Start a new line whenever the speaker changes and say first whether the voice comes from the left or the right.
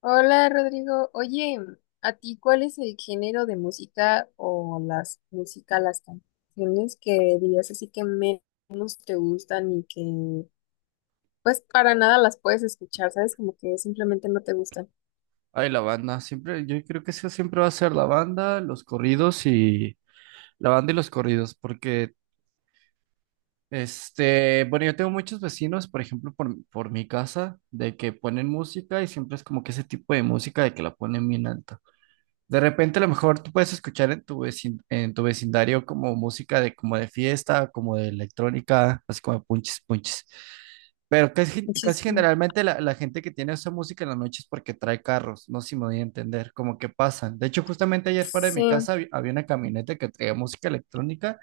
left: Hola Rodrigo, oye, ¿a ti cuál es el género de música o las canciones que dirías así que menos te gustan y que pues para nada las puedes escuchar, ¿sabes? Como que simplemente no te gustan.
right: Ay, la banda, siempre, yo creo que eso siempre va a ser la banda, los corridos y la banda y los corridos, porque bueno, yo tengo muchos vecinos, por ejemplo, por mi casa, de que ponen música y siempre es como que ese tipo de música de que la ponen bien alta. De repente, a lo mejor tú puedes escuchar en tu en tu vecindario como música de como de fiesta, como de electrónica, así como punches, punches. Pero
left: Muchis-
right: casi generalmente la gente que tiene esa música en la noche es porque trae carros, no sé si me voy a entender, como que pasan. De hecho, justamente ayer fuera de
left: Sí,
right: mi casa había una camioneta que traía música electrónica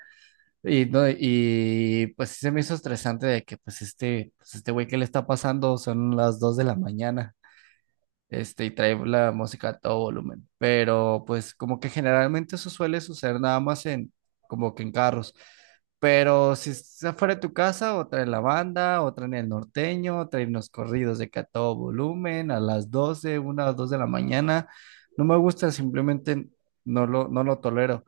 right: y, no, y pues sí se me hizo estresante de que pues este güey, ¿qué le está pasando? Son las 2 de la mañana, y trae la música a todo volumen. Pero pues como que generalmente eso suele suceder nada más como que en carros. Pero si es afuera de tu casa, otra en la banda, otra en el norteño, otra en los corridos de que a todo volumen, a las 12 una o dos de la mañana. No me gusta, simplemente no lo tolero.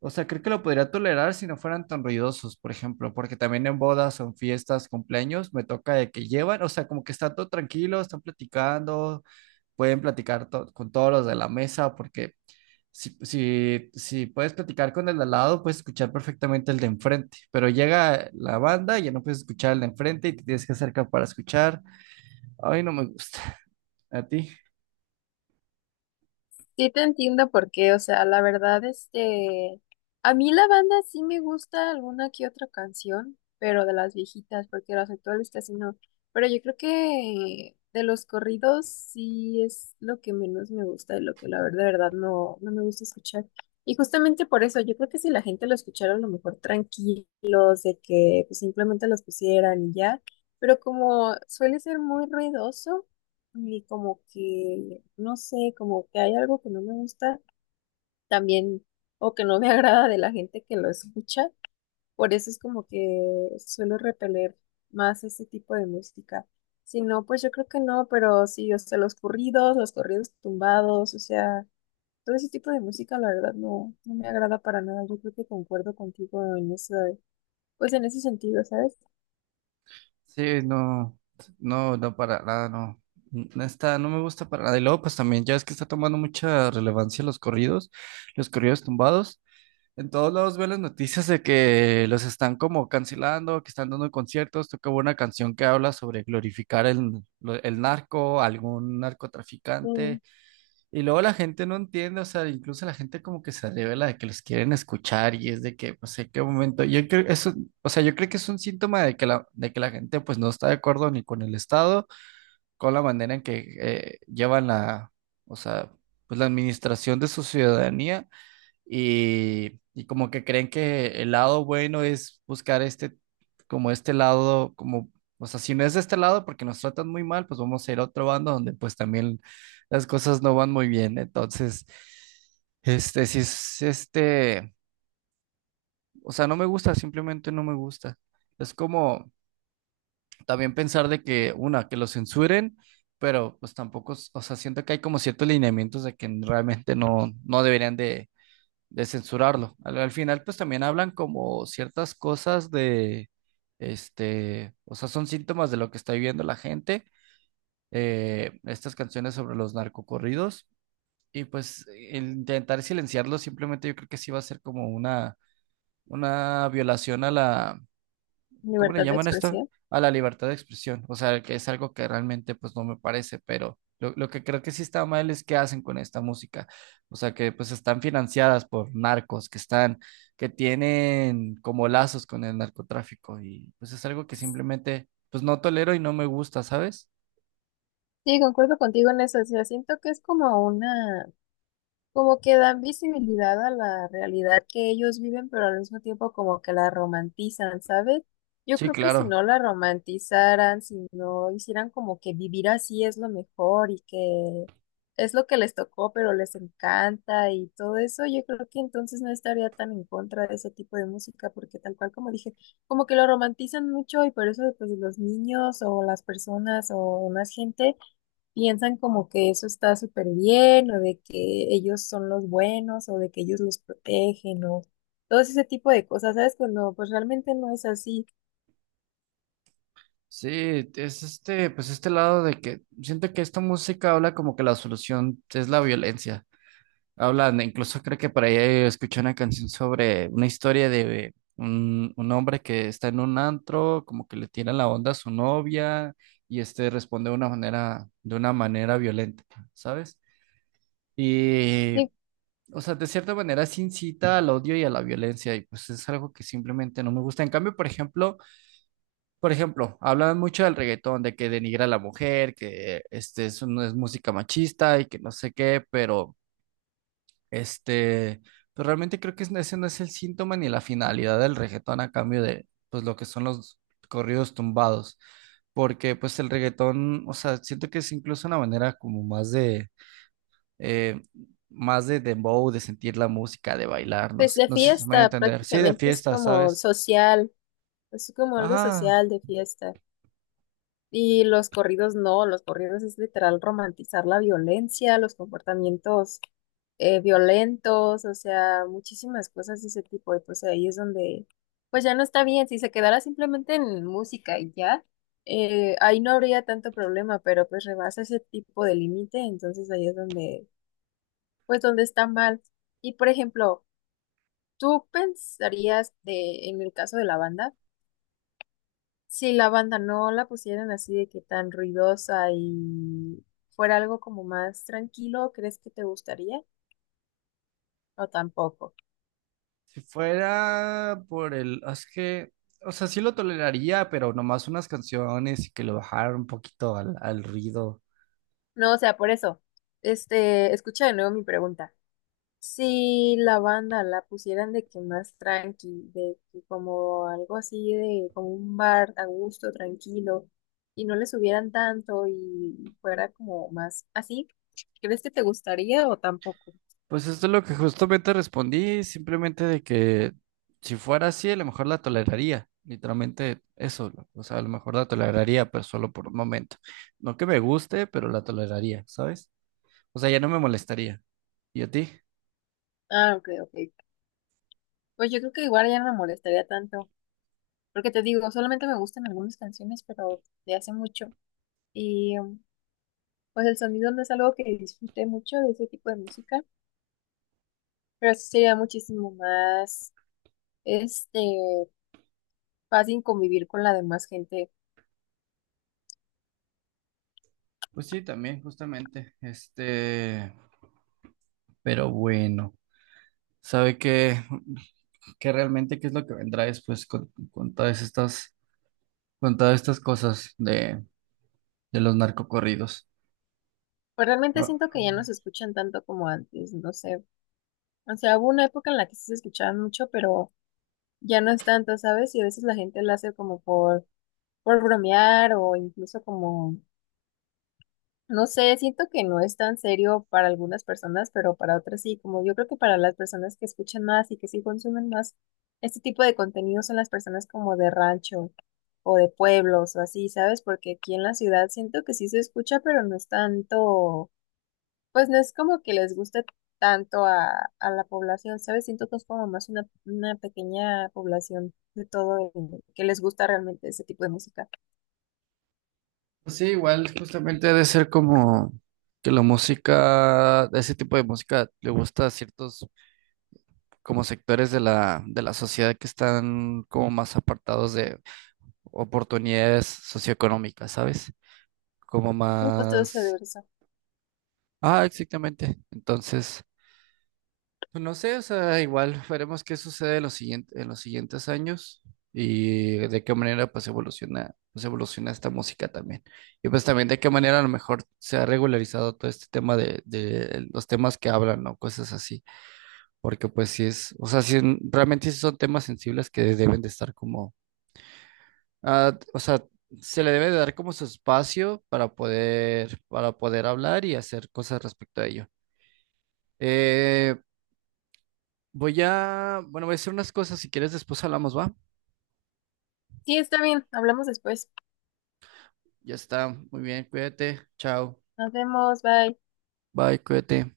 right: O sea, creo que lo podría tolerar si no fueran tan ruidosos, por ejemplo, porque también en bodas, en fiestas, cumpleaños, me toca de que llevan, o sea, como que está todo tranquilo, están platicando, pueden platicar con todos los de la mesa, porque si puedes platicar con el de al lado, puedes escuchar perfectamente el de enfrente, pero llega la banda y ya no puedes escuchar el de enfrente y te tienes que acercar para escuchar. Ay, no me gusta. ¿A ti?
left: sí te entiendo por qué, o sea, la verdad, a mí la banda sí me gusta alguna que otra canción, pero de las viejitas, porque las actuales casi no. Pero yo creo que de los corridos sí es lo que menos me gusta y lo que la verdad, de verdad no me gusta escuchar. Y justamente por eso, yo creo que si la gente lo escuchara a lo mejor tranquilos, de que pues, simplemente los pusieran y ya, pero como suele ser muy ruidoso. Y como que, no sé, como que hay algo que no me gusta también o que no me agrada de la gente que lo escucha. Por eso es como que suelo repeler más ese tipo de música. Si no, pues yo creo que no, pero sí, o sea, los corridos tumbados, o sea, todo ese tipo de música, la verdad, no me agrada para nada. Yo creo que concuerdo contigo en ese, pues en ese sentido, ¿sabes?
right: Sí, no, no, no, para nada, no. No está, no me gusta para nada. Y luego, pues también, ya es que está tomando mucha relevancia los corridos tumbados. En todos lados veo las noticias de que los están como cancelando, que están dando conciertos. Tocaba una canción que habla sobre glorificar el narco, algún
left: Mm,
right: narcotraficante. Y luego la gente no entiende, o sea, incluso la gente como que se revela de que los quieren escuchar y es de que, pues, en qué momento. Yo creo eso, o sea, yo creo que es un síntoma de de que la gente, pues, no está de acuerdo ni con el Estado, con la manera en que llevan o sea, pues, la administración de su ciudadanía y como que creen que el lado bueno es buscar como este lado, como, o sea, si no es de este lado porque nos tratan muy mal, pues vamos a ir a otro bando donde pues también las cosas no van muy bien. Entonces, este, si es este, o sea, no me gusta, simplemente no me gusta. Es como también pensar de que, una, que lo censuren, pero pues tampoco, o sea, siento que hay como ciertos lineamientos de que realmente no deberían de censurarlo. Al final, pues también hablan como ciertas cosas de, o sea, son síntomas de lo que está viviendo la gente, estas canciones sobre los narcocorridos, y pues el intentar silenciarlo simplemente yo creo que sí va a ser como una violación a la, ¿cómo le
left: libertad de
right: llaman esto?
left: expresión.
right: A la libertad de expresión. O sea, que es algo que realmente pues no me parece, pero lo que creo que sí está mal es qué hacen con esta música. O sea, que pues están financiadas por narcos, que tienen como lazos con el narcotráfico y pues es algo que simplemente pues no tolero y no me gusta, ¿sabes?
left: Sí, concuerdo contigo en eso. O sea, siento que es como una. Como que dan visibilidad a la realidad que ellos viven, pero al mismo tiempo como que la romantizan, ¿sabes? Yo
right: Sí,
left: creo que si
right: claro.
left: no la romantizaran, si no hicieran como que vivir así es lo mejor y que es lo que les tocó, pero les encanta y todo eso, yo creo que entonces no estaría tan en contra de ese tipo de música, porque tal cual como dije, como que lo romantizan mucho y por eso pues los niños o las personas o más gente piensan como que eso está súper bien o de que ellos son los buenos o de que ellos los protegen o todo ese tipo de cosas, ¿sabes? Cuando pues realmente no es así.
right: Sí, es pues este lado de que siento que esta música habla como que la solución es la violencia. Hablan, incluso creo que por ahí escuché una canción sobre una historia de un hombre que está en un antro, como que le tira la onda a su novia y este responde de una manera violenta, ¿sabes? Y,
left: Y
right: o sea, de cierta manera se incita al odio y a la violencia y pues es algo que simplemente no me gusta. En cambio, por ejemplo, hablan mucho del reggaetón, de que denigra a la mujer, que eso no es música machista y que no sé qué, pero... Este, pero realmente creo que ese no es el síntoma ni la finalidad del reggaetón a cambio de, pues, lo que son los corridos tumbados. Porque, pues, el reggaetón, o sea, siento que es incluso una manera como eh, más de dembow, de sentir la música, de bailar, no
left: pues
right: sé,
left: la
right: no sé si me voy a
left: fiesta
right: entender. Sí, de
left: prácticamente es
right: fiesta,
left: como
right: ¿sabes?
left: social, es como algo
right: Ajá,
left: social de fiesta. Y los corridos no, los corridos es literal romantizar la violencia, los comportamientos violentos, o sea, muchísimas cosas de ese tipo. Y pues ahí es donde, pues ya no está bien, si se quedara simplemente en música y ya, ahí no habría tanto problema, pero pues rebasa ese tipo de límite, entonces ahí es donde, pues donde está mal. Y por ejemplo, ¿tú pensarías de, en el caso de la banda? Si la banda no la pusieran así de que tan ruidosa y fuera algo como más tranquilo, ¿crees que te gustaría? O tampoco.
right: si fuera por el, es que, o sea, sí lo toleraría, pero nomás unas canciones y que lo bajara un poquito al ruido.
left: No, o sea, por eso, escucha de nuevo mi pregunta. Si la banda la pusieran de que más tranqui, de que como algo así de como un bar a gusto, tranquilo, y no le subieran tanto y fuera como más así, ¿crees que te gustaría o tampoco?
right: Pues esto es lo que justamente respondí, simplemente de que si fuera así, a lo mejor la toleraría, literalmente eso, o sea, a lo mejor la toleraría, pero solo por un momento. No que me guste, pero la toleraría, ¿sabes? O sea, ya no me molestaría. ¿Y a ti?
left: Ah, ok, ok. Pues yo creo que igual ya no me molestaría tanto. Porque te digo, solamente me gustan algunas canciones, pero de hace mucho. Y pues el sonido no es algo que disfrute mucho de ese tipo de música, pero sí sería muchísimo más, este, fácil convivir con la demás gente.
right: Pues sí, también, justamente, pero bueno, ¿sabe qué? Que realmente qué es lo que vendrá después con todas estas cosas de los narcocorridos.
left: Pues realmente
right: Ah,
left: siento que ya no se escuchan tanto como antes, no sé. O sea, hubo una época en la que sí se escuchaban mucho, pero ya no es tanto, ¿sabes? Y a veces la gente lo hace como por bromear o incluso como. No sé, siento que no es tan serio para algunas personas, pero para otras sí, como yo creo que para las personas que escuchan más y que sí consumen más este tipo de contenido son las personas como de rancho o de pueblos o así, ¿sabes? Porque aquí en la ciudad siento que sí se escucha, pero no es tanto, pues no es como que les guste tanto a la población, ¿sabes? Siento que es como más una pequeña población de todo el- que les gusta realmente ese tipo de música.
right: pues sí, igual justamente ha de ser como que la música, ese tipo de música le gusta a ciertos como sectores de de la sociedad que están como más apartados de oportunidades socioeconómicas, ¿sabes? Como
left: Muy gustoso de
right: más...
left: ver eso.
right: Ah, exactamente. Entonces... No sé, o sea, igual veremos qué sucede en los siguientes años y de qué manera pues evoluciona esta música también. Y pues también de qué manera a lo mejor se ha regularizado todo este tema de los temas que hablan, ¿no? Cosas así. Porque pues sí es, o sea, sí, realmente sí son temas sensibles que deben de estar como, o sea, se le debe de dar como su espacio para poder hablar y hacer cosas respecto a ello. Eh, Voy a, bueno, voy a hacer unas cosas, si quieres después hablamos, ¿va?
left: Sí, está bien, hablamos después.
right: Ya está, muy bien, cuídate, chao,
left: Nos vemos, bye.
right: bye, cuídate.